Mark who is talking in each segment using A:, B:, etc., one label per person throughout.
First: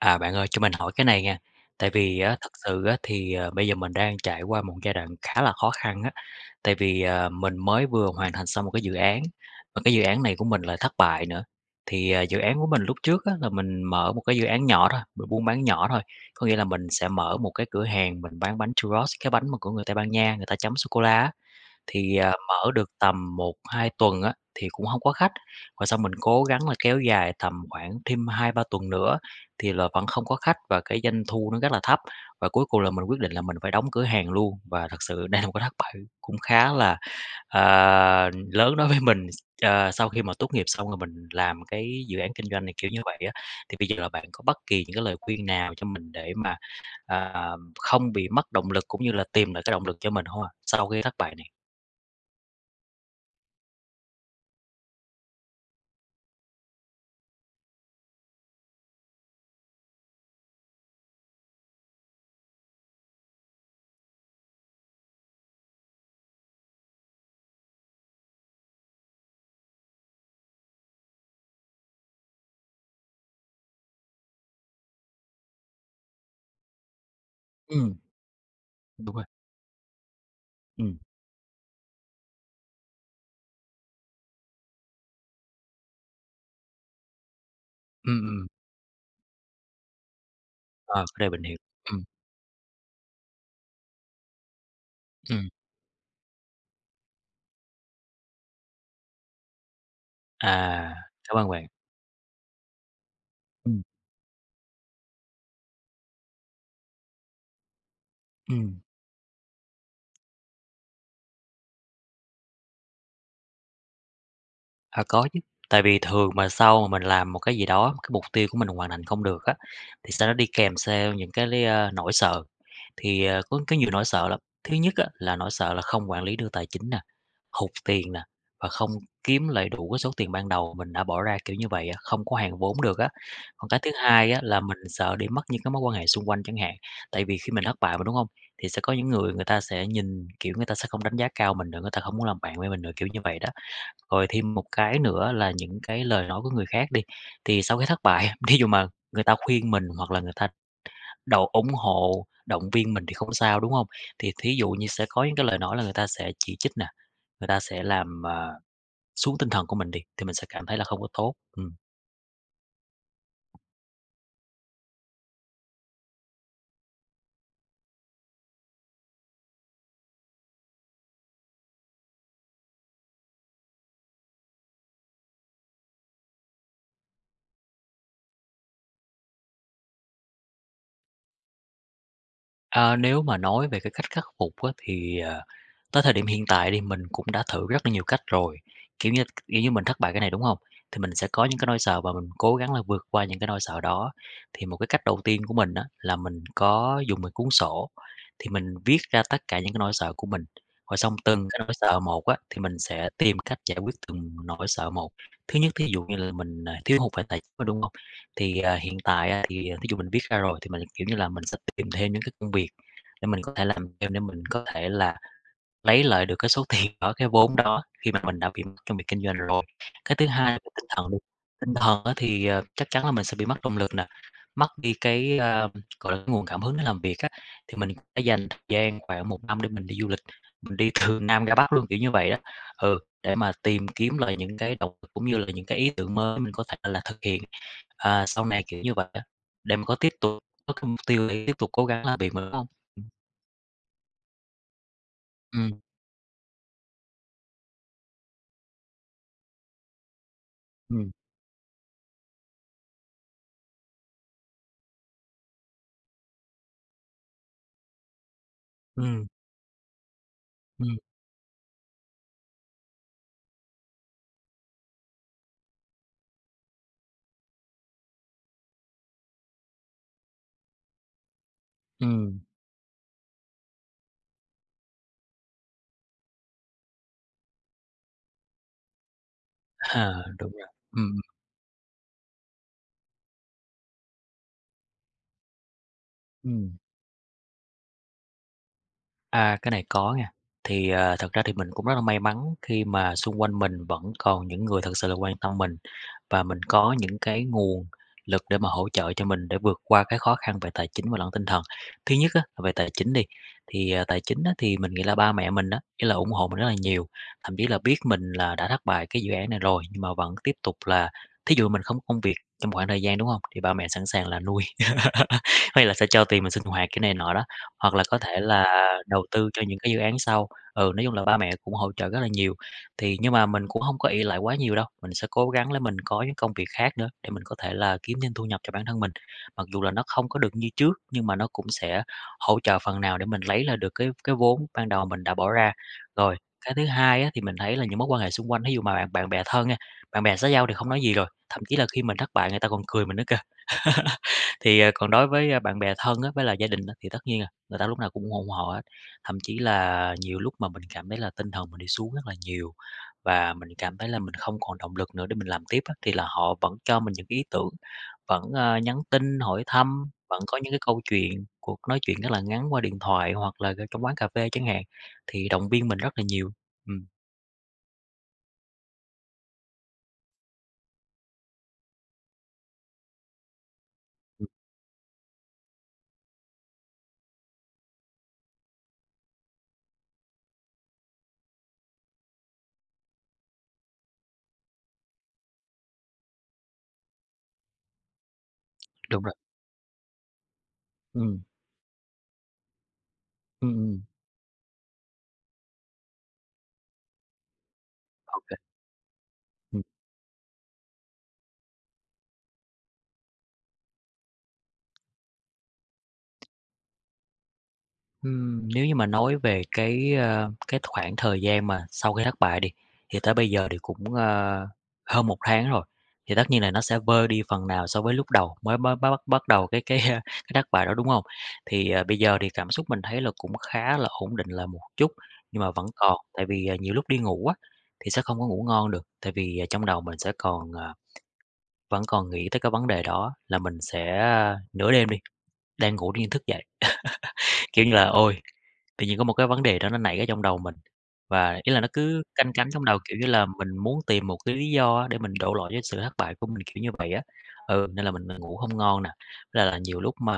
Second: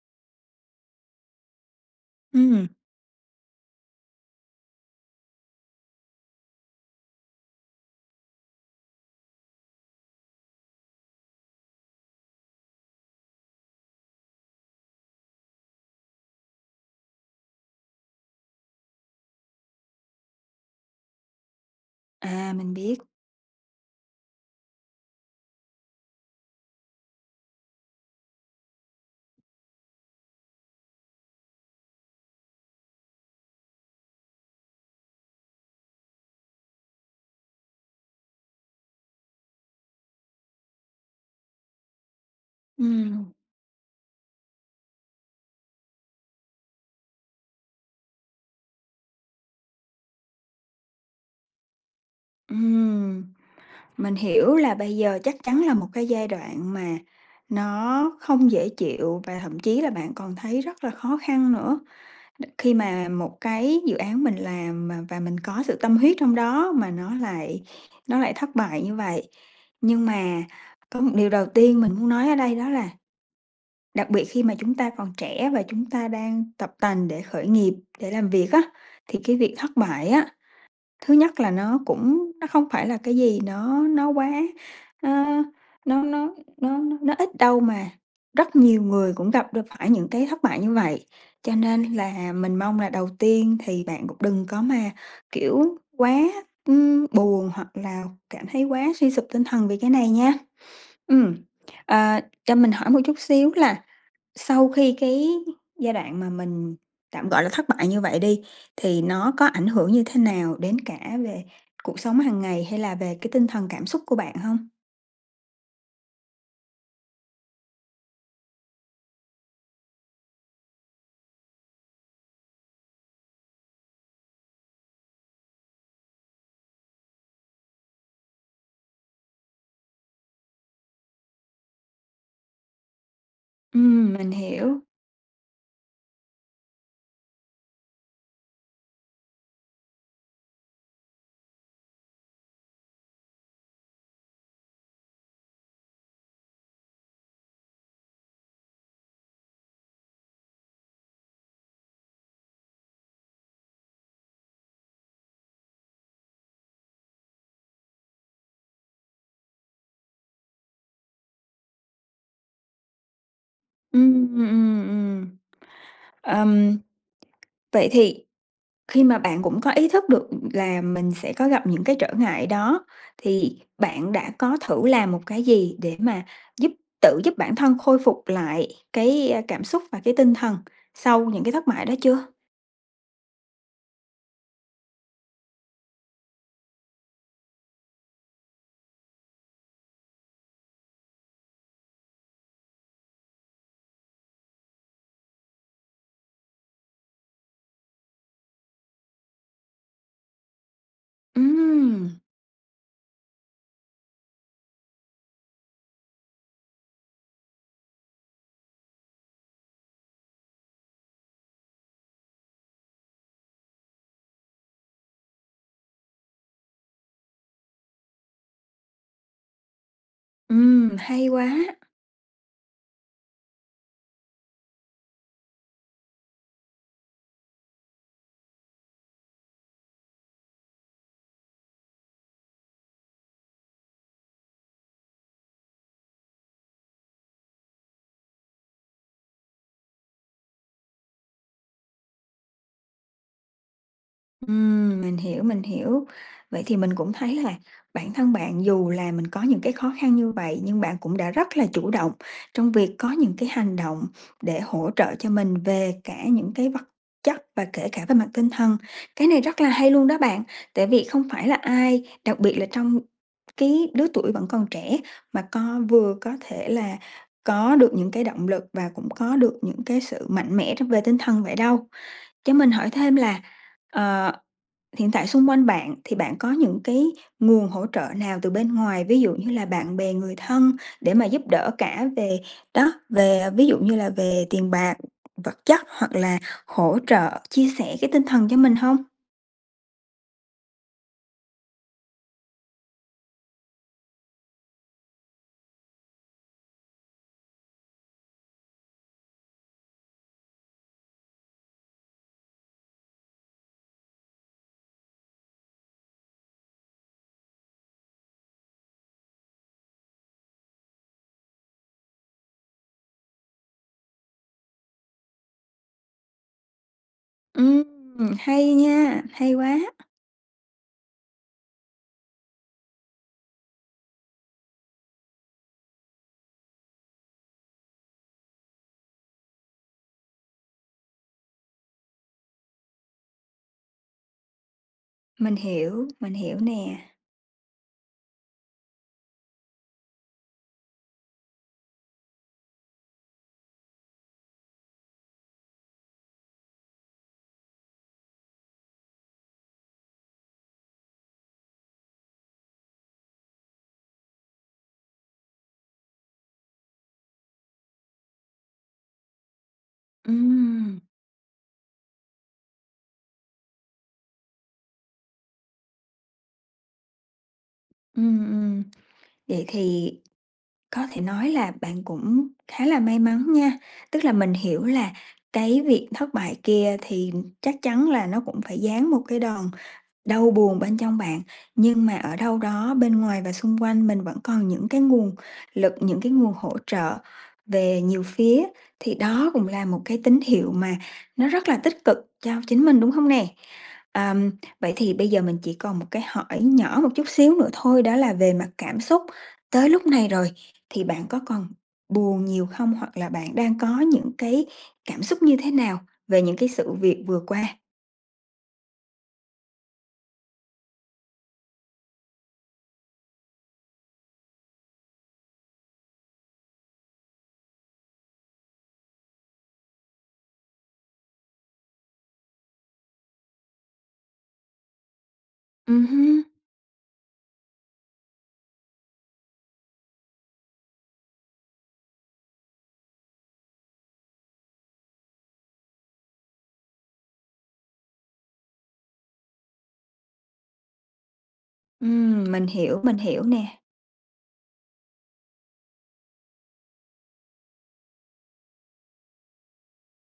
A: À, bạn ơi, cho mình hỏi cái này nha. Tại vì á, thực
B: Ừm.
A: sự á, thì, ờ, bây giờ mình đang trải qua một giai đoạn khá là khó khăn á. Tại vì, à, mình mới vừa hoàn thành xong một cái dự án, mà cái dự án này của mình lại thất bại nữa. Thì, à, dự án của mình lúc trước á, là mình mở một cái dự án nhỏ thôi, b buôn bán nhỏ thôi. Có nghĩa là mình sẽ mở một cái cửa hàng mình bán bánh Churros, cái bánh mà của người Tây Ban Nha, người ta chấm sô cô la á. Thì, à,
B: À,
A: mở
B: mình
A: được
B: biết.
A: tầm 1-2 tuần á, thì cũng hông có khách, và xong mình cố gắng là kéo dài tầm khoảng thêm 2-3 tuần nữa, thì là vẫn không có khách, và cái doanh thu nó rất là thấp, và cuối cùng là mình quyết định là mình phải đóng cửa hàng luôn. Và thật sự đây là một cái thất bại cũng khá là, à, lớn đối với mình, ờ, sau khi mà tốt nghiệp xong rồi mình làm cái dự án kinh doanh này kiểu như vậy
B: Ừm.
A: á. Thì bây giờ là bạn có bất kỳ những cái lời khuyên nào cho mình để mà, à, không bị mất động lực cũng như là tìm lại cái động lực cho mình hông ạ, sau khi thất bại này?
B: Ừm. Mình hiểu là bây giờ chắc chắn là một cái giai đoạn mà nó không dễ chịu, và thậm chí là bạn còn thấy rất là khó khăn nữa, khi mà một cái dự án mình làm mà và mình có sự tâm huyết trong đó, mà nó lại nó lại thất bại như vậy. Nhưng mà có một điều đầu tiên mình muốn nói ở đây đó là đặc biệt khi mà chúng ta còn trẻ và chúng ta đang tập tành để khởi nghiệp,
A: Ừm.
B: để làm việc á,
A: Đúng
B: thì
A: rồi.
B: cái việc thất bại á,
A: Ừm.
B: thứ nhất là nó cũng nó không phải là cái gì đó nó quá, nó nó nó nó nó nó ít đâu, mà
A: Ừm, ừm.
B: rất nhiều người cũng gặp r phải những cái thất bại như
A: Ờ,
B: vậy.
A: cái này mình
B: Cho
A: hiểu!
B: nên
A: Ừm.
B: là mình mong là đầu tiên thì bạn cũng đừng có mà,
A: Ừm.
B: kiểu, quá, ưm, buồn hoặc là cảm thấy quá suy sụp tinh thần vì cái này nha.
A: À!
B: Ừm.
A: Cảm ơn bạn.
B: À, cho mình hỏi một chút xíu
A: Ừm.
B: là sau khi cái giai đoạn mà mình, tạm gọi là, thất bại như vậy đi,
A: Ừm.
B: thì nó có ảnh hưởng như thế nào đến cả về cuộc sống hằng ngày hay là về cái tinh thần cảm xúc của bạn hông?
A: À, có chứ. Tại vì thường mà sau mình làm một cái gì đó, cái mục tiêu của mình hoàn thành không được á, thì sau đó đi kèm theo những cái, ơ, nỗi sợ. Thì, ờ, có có nhiều nỗi sợ lắm, thứ nhất á, là nỗi sợ là không quản lý được tài chính nè, hụt tiền nè, và không kiếm lại đủ cái số tiền ban đầu mình đã bỏ ra kiểu như vậy á, không có hoàn vốn được á. Còn cái thứ
B: Ừm, mình
A: hai á, là mình
B: hiểu.
A: sợ đi mất những cái mối quan hệ xung quanh chẳng hạn. Tại vì khi mình thất bại mà, đúng hông? Thì sẽ có những người người ta sẽ nhìn, kiểu, người ta sẽ không đánh giá cao mình nữa, người ta không muốn làm bạn với mình nữa, kiểu như vậy đó. Rồi thêm một cái nữa là những cái lời nói của người khác đi. Thì sau cái thất bại, thí dụ mà người ta khuyên mình hoặc là người ta độ ủng hộ, động viên mình thì không sao, đúng hông? Thì thí dụ như sẽ có những cái lời nói là người ta sẽ chỉ trích nè, người ta sẽ làm, à, xuống tinh thần của mình đi, thì mình sẽ cảm thấy là không có tốt. Ừm.
B: Ừm, ừm, ừm. Ừm. Vậy thì khi mà bạn cũng có ý thức được là mình sẽ có gặp những cái trở ngại đó, thì bạn đã có thử làm một cái gì để mà giúp tự giúp bản thân khôi phục lại cái, a, cảm xúc và cái tinh thần sau những cái thất bại đó chưa?
A: À, nếu mà nói về cái cách khắc phục á thì, à, tới thời điểm hiện tại đi mình cũng đã thử rất là nhiều cách rồi. Kiểu như kiểu như mình thất bại cái này, đúng hông? Thì mình sẽ có những cái nỗi sợ và mình cố gắng là vượt qua những cái nỗi sợ đó. Thì một cái cách đầu tiên của mình á, là mình có dùng một cuốn sổ, thì mình viết ra tất cả những cái nỗi sợ của mình, rồi xong từng cái nỗi sợ
B: Ừm.
A: một á, thì mình sẽ tìm cách giải quyết từng nỗi sợ một. Thứ nhất thí dụ như là mình, à, thiếu hụt về tài chính, đúng hông? Thì, à, hiện tại, à, thì thí dụ mình viết ra rồi, thì mình, kiểu như là, mình sẽ tìm thêm những cái công việc, để mình có thể làm thêm để mình có thể là lấy lại được cái số tiền đó, cái vốn đó, khi mà mình đã bị mất trong việc kinh doanh rồi. Cái thứ hai là tinh
B: Ừm,
A: thần đi,
B: hay quá.
A: tinh thần á thì, à, chắc chắn là mình sẽ bị mất động lực nè, mất đi cái, à, gọi là, nguồn cảm hứng để làm việc á, thì mình sẽ dành thời gian khoảng 1 năm để mình đi du lịch, mình đi từ Nam ra Bắc luôn, kiểu như vậy đó. Ừ, để mà tìm kiếm lại những cái động lực cũng như là những cái ý tưởng mới mình có thể là thực hiện, à, sau này, kiểu như vậy á, để mà có tiếp tục có cái mục tiêu để tiếp tục cố gắng làm việc mà, đúng hông? Ừm.
B: Ừm, mình hiểu, mình
A: Ừm.
B: hiểu. Vậy thì mình cũng thấy là bản thân bạn dù là mình có những cái khó khăn như vậy, nhưng bạn
A: Ừm.
B: cũng đã rất là chủ động trong việc có những cái hành động để hỗ trợ cho mình về cả những cái vật chất và kể cả về mặt tinh thần.
A: Ừm.
B: Cái này rất là hay luôn đó bạn, tại
A: Ừm.
B: vì không phải là ai, đặc biệt là trong cái lứa tuổi vẫn còn trẻ mà co vừa có thể là có được những cái động lực và cũng có được những cái sự mạnh mẽ trong về tinh thần vậy đâu.
A: Ừm.
B: Cho mình hỏi thêm là, ờ, hiện tại xung quanh bạn thì bạn có những cái nguồn hỗ trợ nào từ bên ngoài, ví dụ như là bạn bè,
A: À,
B: người
A: đúng rồi.
B: thân
A: Ừm,
B: để
A: ừm.
B: mà giúp đỡ cả về đó, về, ví dụ như là về tiền bạc, vật chất hoặc là
A: Ừm.
B: hỗ trợ chia sẻ cái tinh thần cho mình hông?
A: À, cái này có nghe. Thì, ờ, thật ra thì mình cũng rất là may mắn khi mà xung quanh mình vẫn còn những người thực sự là quan tâm mình, và mình có những cái nguồn lực để mà hỗ trợ cho mình để vượt qua cái khó khăn về tài chính và lẫn tinh thần. Thứ nhất á, là về tài chính đi, thì, à, tài chính á, thì mình nghĩ là ba mẹ mình á, ý là ủng hộ mình rất là nhiều. Thậm chí là biết mình là đã thất bại cái dự án này rồi, nhưng mà vẫn tiếp tục là thí dụ mình không có công việc trong khoảng thời gian, đúng hông? Thì ba mẹ sẵn sàng là nuôi, có nghĩa là sẽ cho tiền mình sinh hoạt cái này nọ đó.
B: Ừm,
A: Hoặc là có thể là
B: hay nha,
A: đầu tư
B: hay
A: cho
B: quá.
A: những cái dự án sau. Ừ, nói chung là ba mẹ cũng hỗ trợ rất là nhiều. Thì nhưng mà mình cũng hông có ỷ lại quá nhiều đâu, mình sẽ cố gắng là mình có những công việc khác nữa, để mình có thể là kiếm thêm thu nhập cho bản thân mình. Mặc dù là nó không có được như trước, nhưng mà nó cũng sẽ hỗ trợ phần nào để mình lấy lại được cái cái vốn ban đầu mình đã bỏ
B: Mình
A: ra.
B: hiểu, mình
A: Rồi,
B: hiểu
A: cái thứ
B: nè.
A: hai á, thì mình thấy là những mối quan hệ xung quanh, thí dụ mà bạn bạn bè thân nha, bạn bè xã giao thì không nói gì rồi, thậm chí là khi mình thất bại người ta còn cười mình nữa kìa. Thì, ờ, còn đối với, ơ, bạn bè thân á, với lại gia đình á, thì tất nhiên là người ta lúc nào cũng ủng hộ hộ hết. Thậm chí là nhiều lúc mà mình cảm thấy là tinh thần mình đi xuống rất là nhiều, và mình cảm thấy là mình không còn động lực nữa để mình làm tiếp á, thì là họ vẫn cho mình những cái ý tưởng, vẫn, ờ, nhắn tin hỏi thăm, vẫn có những cái
B: Ừm.
A: câu chuyện, cuộc nói chuyện rất là ngắn qua điện thoại hoặc là, ờ, trong quán cà phê chẳng hạn, thì động viên mình rất là nhiều. Ừm.
B: Ừm, ừm, vậy thì có thể nói là bạn cũng khá là may mắn nha. Tức là
A: Ừm.
B: mình hiểu là cái việc thất bại kia thì chắc chắn là nó cũng phải giáng một cái đòn đau buồn bên trong bạn, nhưng mà ở đâu đó bên ngoài và xung quanh mình vẫn còn những cái nguồn lực, những cái nguồn hỗ trợ về nhiều phía, thì
A: Đúng rồi.
B: đó cũng là một cái tín hiệu mà
A: Ừm.
B: nó rất là tích cực cho chính mình, đúng hông nè?
A: Ừm, ừm.
B: Ờm, vậy thì bây giờ mình chỉ còn một cái hỏi nhỏ một chút xíu nữa thôi, đó là về
A: OK.
B: mặt cảm xúc,
A: Ừm.
B: tới lúc này rồi thì bạn có còn buồn nhiều hông? Hoặc là bạn đang có những cái cảm xúc như thế nào về những cái sự việc vừa qua?
A: Ừm, nếu như mà nói về cái, ơ, cái khoảng thời gian mà sau khi thất bại đi, thì tới bây giờ thì cũng, ơ, hơn 1 tháng rồi. Thì tất nhiên là nó sẽ vơi đi phần nào so với lúc đầu mới bắt bắt bắt bắt đầu cái cái, ơ, cái thất bại đó, đúng hông? Thì, ờ, bây giờ thì cảm xúc mình thấy là cũng khá là ổn định lại một chút, nhưng mà vẫn
B: Ừm
A: còn.
B: hứm.
A: Tại vì, à, nhiều lúc đi ngủ á, thì sẽ không có ngủ ngon được, tại vì, à, trong đầu mình sẽ còn, ờ vẫn còn nghĩ tới cái vấn đề đó, là mình sẽ, a nửa đêm đi, đang ngủ tự nhiên thức dậy. Kiểu như là, ôi! Tự nhiên có một cái vấn đề đó nó nảy ra trong đầu mình, và ý là nó cứ
B: Ừm,
A: canh
B: mình
A: cánh trong đầu,
B: hiểu,
A: kiểu
B: mình
A: như
B: hiểu
A: là,
B: nè.
A: mình muốn tìm một cái lý do để mình đổ lỗi cho sự thất bại của mình, kiểu như vậy á. Ừ, nên là mình, ờ, ngủ hông ngon nè. Với lại là nhiều lúc mà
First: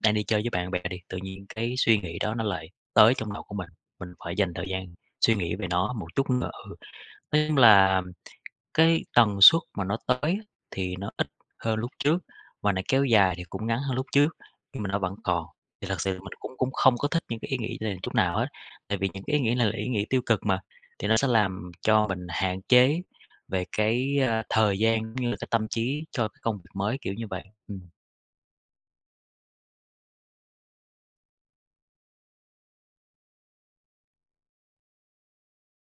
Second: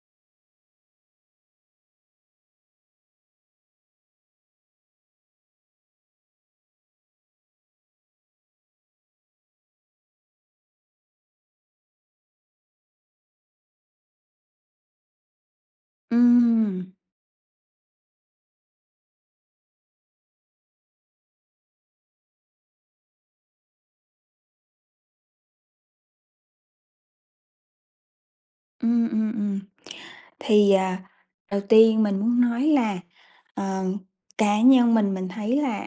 A: đang đi chơi với bạn bè đi, tự nhiên cái suy nghĩ đó nó lại tới trong đầu của mình, mình phải dành thời gian suy nghĩ về nó một chút nữa. Ừ. Nói chung là, cái tần suất mà nó tới thì nó ít hơn lúc trước, mà nó kéo dài thì cũng ngắn hơn lúc trước, nhưng mà nó vẫn còn. Thì thực sự mình cũng cũng
B: Ừm.
A: không có thích những cái ý nghĩ này chút nào hết. Tại vì những cái ý nghĩ này là ý nghĩ tiêu cực mà, thì nó sẽ làm cho mình hạn chế về cái, a, thời gian, cũng như là cái tâm trí cho cái công việc mới, kiểu như vậy. Ừm.
B: Ừm, ừm, ừm. Thì, à, đầu tiên mình muốn nói là, ờ, cá nhân mình mình thấy là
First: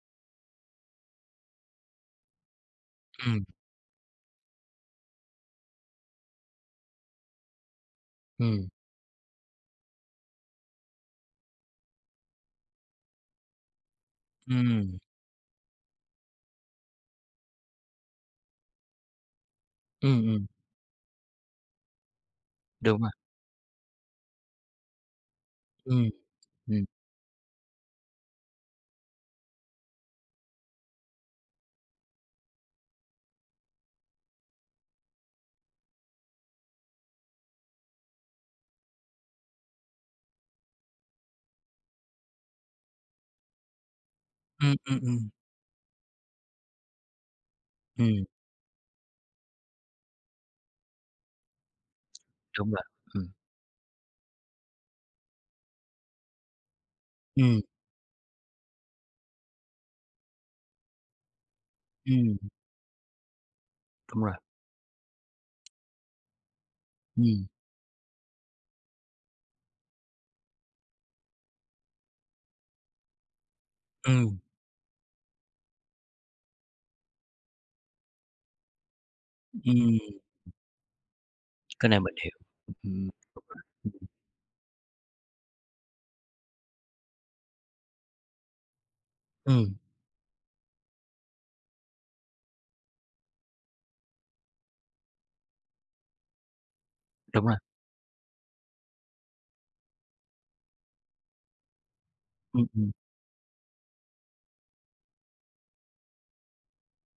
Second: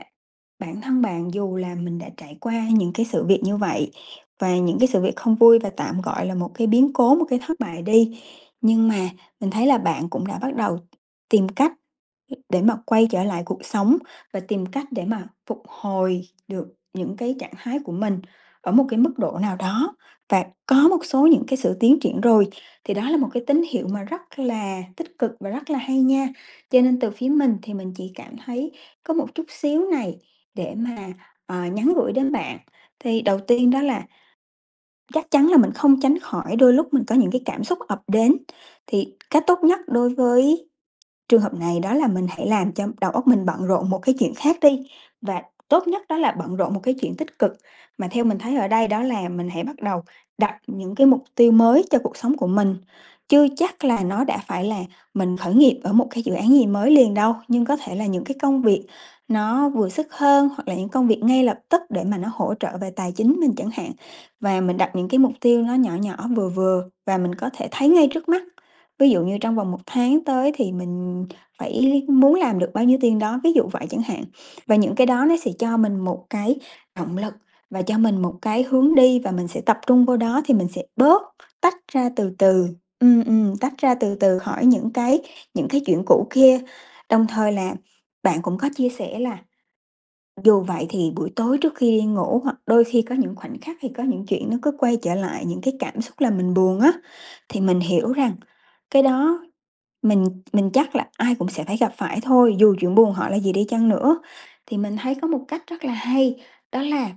B: bản thân bạn, dù là mình đã trải qua những cái sự việc
A: Ừm.
B: như vậy, và những cái sự việc không vui và tạm, gọi là, một cái biến cố, một cái thất bại đi,
A: Ừm.
B: nhưng mà mình thấy là bạn cũng đã bắt đầu tìm cách để mà quay trở lại cuộc sống, và tìm cách
A: Ừm.
B: để mà phục hồi được những cái trạng thái của mình ở một cái mức độ nào đó,
A: Ừm,
B: và
A: ừm.
B: có một số những cái sự tiến triển rồi, thì
A: Đúng
B: đó
A: rồi.
B: là một cái tín hiệu mà rất là tích cực và rất là hay
A: Ừm,
B: nha! Cho
A: ừm.
B: nên từ phía mình thì mình chỉ cảm thấy có một chút xíu này để mà, ờ, nhắn gửi đến bạn. Thì đầu tiên đó, là chắc chắn là mình không tránh khỏi đôi lúc mình có những cái cảm xúc ập đến, thì cách tốt nhất đối với trường hợp này đó là mình hãy làm cho đầu óc mình bận rộn một cái chuyện khác
A: Ừm,
B: đi,
A: ừm, ừm.
B: và tốt nhất đó là bận rộn một cái chuyện tích cực, mà theo
A: Ừm.
B: mình thấy ở đây, đó là mình hãy bắt đầu đặt những cái mục tiêu mới cho cuộc sống của
A: Đúng
B: mình.
A: rồi, ừm.
B: Chưa chắc là nó đã phải là mình khởi nghiệp ở một cái dự án gì mới liền đâu,
A: Ừm.
B: nhưng có thể là những cái công việc nó vừa sức hơn, hoặc là những công việc ngay lập tức để mà nó
A: Ừm.
B: hỗ trợ về tài chính mình chẳng hạn.
A: Đúng rồi.
B: Và mình đặt những cái mục tiêu nó nhỏ nhỏ, vừa vừa và mình
A: Ừm.
B: có thể thấy ngay trước mắt, ví dụ như trong vòng 1 tháng tới thì mình phải lý muốn làm được bao nhiêu tiền đó, ví dụ vậy chẳng hạn.
A: Ừm.
B: Và những cái đó nó sẽ cho mình một cái động lực và cho mình một cái hướng đi, và mình sẽ tập
A: Ừm.
B: trung vô đó thì mình sẽ bớt, tách
A: Cái này
B: ra
A: mình
B: từ
A: hiểu,
B: từ
A: ừm,
B: ừm, ừm, tách
A: đúng
B: ra
A: rồi.
B: từ từ khỏi những cái những cái chuyện cũ kia. Đồng thời là bạn cũng có chia sẻ là
A: Ừm.
B: dù vậy thì buổi tối trước khi đi ngủ, hoặc đôi khi có những khoảnh khắc thì có những chuyện nó cứ quay trở lại, những cái cảm xúc làm mình buồn á,
A: Đúng rồi.
B: thì mình hiểu rằng cái đó mình mình chắc là ai cũng sẽ phải gặp phải thôi,
A: Ừm,
B: dù
A: ừm.
B: chuyện buồn họ là gì đi chăng nữa. Thì mình thấy có một cách rất là hay, đó là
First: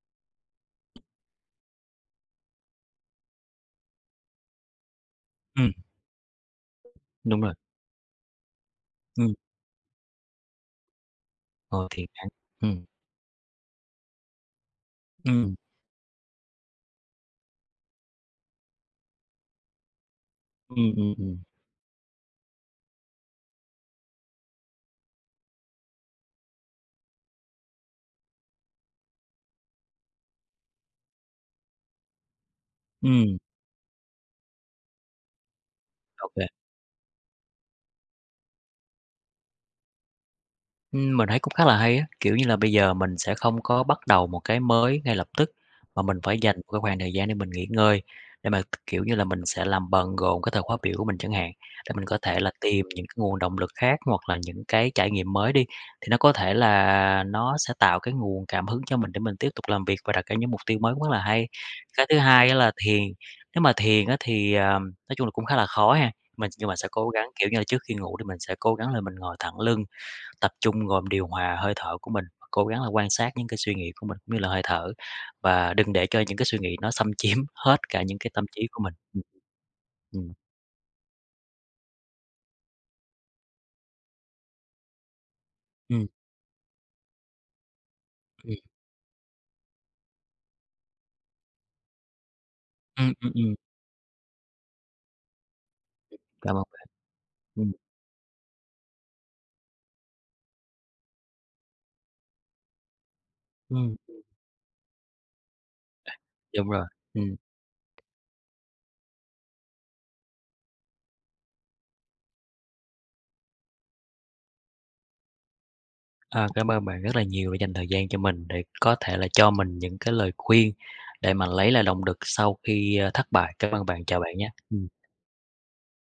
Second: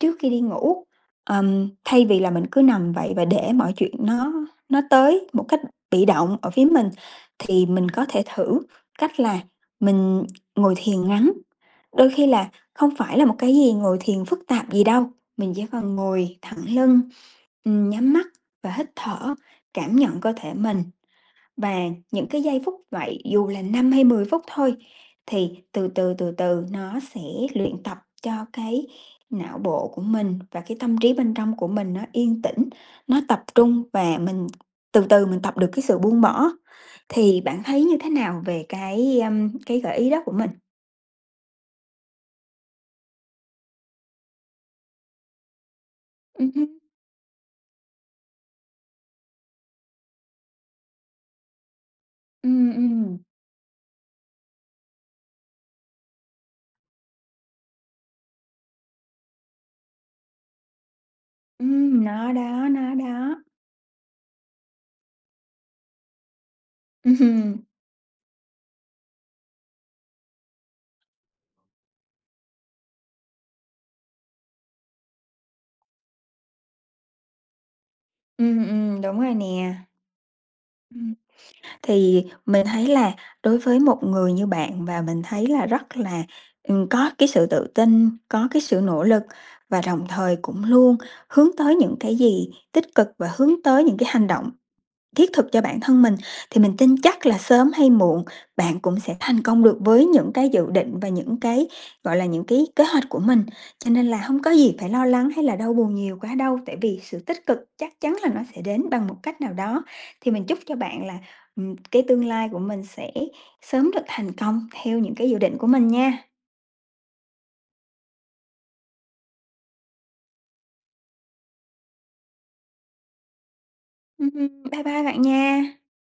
B: trước khi đi ngủ, ờm, thay vì là mình cứ nằm vậy và để mọi chuyện nó nó tới một cách
A: Ừm.
B: bị động ở phía mình,
A: Đúng rồi.
B: thì mình có thể thử cách
A: Ừm.
B: là mình ngồi thiền ngắn.
A: Ờ, thì
B: Đôi khi
A: bạn
B: là
A: ừm.
B: không phải là một cái gì ngồi thiền phức tạp gì đâu, mình
A: Ừm.
B: chỉ cần ngồi thẳng lưng, ừm, nhắm mắt và hít thở, cảm nhận cơ thể mình.
A: Ừm, ừm, ừm.
B: Và những cái giây phút vậy, dù là 5 hay 10 phút thôi, thì từ từ, từ từ nó sẽ luyện tập cho cái não bộ của mình và cái tâm trí bên trong của mình nó yên tĩnh, nó
A: Ừm.
B: tập trung và mình từ từ mình tập được cái sự buông
A: Ô kê.
B: bỏ. Thì bạn thấy như thế nào về cái, a, cái gợi ý đó của mình?
A: Ừm, mình thấy cũng khá là hay á. Kiểu như là, bây giờ mình sẽ không có bắt đầu một cái mới ngay lập tức, mà mình phải
B: Ừm
A: dành
B: hưm.
A: một cái khoảng thời gian để mình nghỉ ngơi, để mà, kiểu như là, mình sẽ làm bận rộn cái thời khóa biểu của mình chẳng hạn. Để mình có thể là
B: Ừm,
A: tìm những cái
B: ừm.
A: nguồn động lực khác, hoặc là những cái trải nghiệm mới đi, thì nó có thể là nó sẽ tạo cái nguồn cảm hứng cho mình để mình tiếp tục làm việc và đặt ra những mục tiêu mới cũng rất là hay!
B: Ừm,
A: Cái thứ
B: nó
A: hai á,
B: đó,
A: là
B: nó
A: thiền.
B: đó.
A: Nếu mà thiền á, thì, ờm, nói chung là cũng khá là khó ha. Mình nhưng mà sẽ cố gắng, kiểu như là,
B: Ừm.
A: trước khi ngủ thì mình sẽ cố gắng là mình ngồi thẳng lưng, tập trung rồi mình điều hòa hơi thở của mình. Cố gắng là quan sát những cái suy nghĩ của mình như là hơi thở, và đừng để cho những cái suy nghĩ nó xâm chiếm hết cả những cái tâm
B: Ừm,
A: trí của mình..
B: ừm, đúng rồi
A: [unintelligible]
B: nè.
A: Ừm.
B: Ừm. Thì mình thấy là đối với một người như bạn, và mình thấy là rất
A: Ừm.
B: là, ừm, có cái sự tự tin, có
A: Ừm.
B: cái sự nỗ lực và đồng thời cũng luôn hướng tới những cái gì tích cực
A: Ừm,
B: và
A: ừm, ừm.
B: hướng tới những cái hành động thiết thực cho bản thân mình.
A: Cảm
B: Thì
A: ơn
B: mình
A: bạn!
B: tin chắc là sớm
A: Ừm.
B: hay muộn bạn cũng sẽ thành công được với những cái dự định và những cái, gọi là, những cái kế hoạch của mình. Cho
A: Ừm.
B: nên là hông có gì phải lo lắng hay là đau buồn nhiều quá đâu,
A: Đúng
B: tại
A: rồi,
B: vì sự
A: ừm.
B: tích cực chắc chắn là nó sẽ đến bằng một cách nào đó. Thì mình chúc cho bạn là, ừm, cái tương lai của mình sẽ sớm được thành công theo những cái dự định của mình nha!
A: À, cảm ơn bạn rất là nhiều đã dành thời gian cho mình để có thể là cho mình những cái lời khuyên để mà lấy lại lộng đực sau khi, a, thất bại. Cảm ơn bạn, chào
B: Ừm,
A: bạn nha.
B: ừm, bye
A: Ừm.
B: bye bạn nha.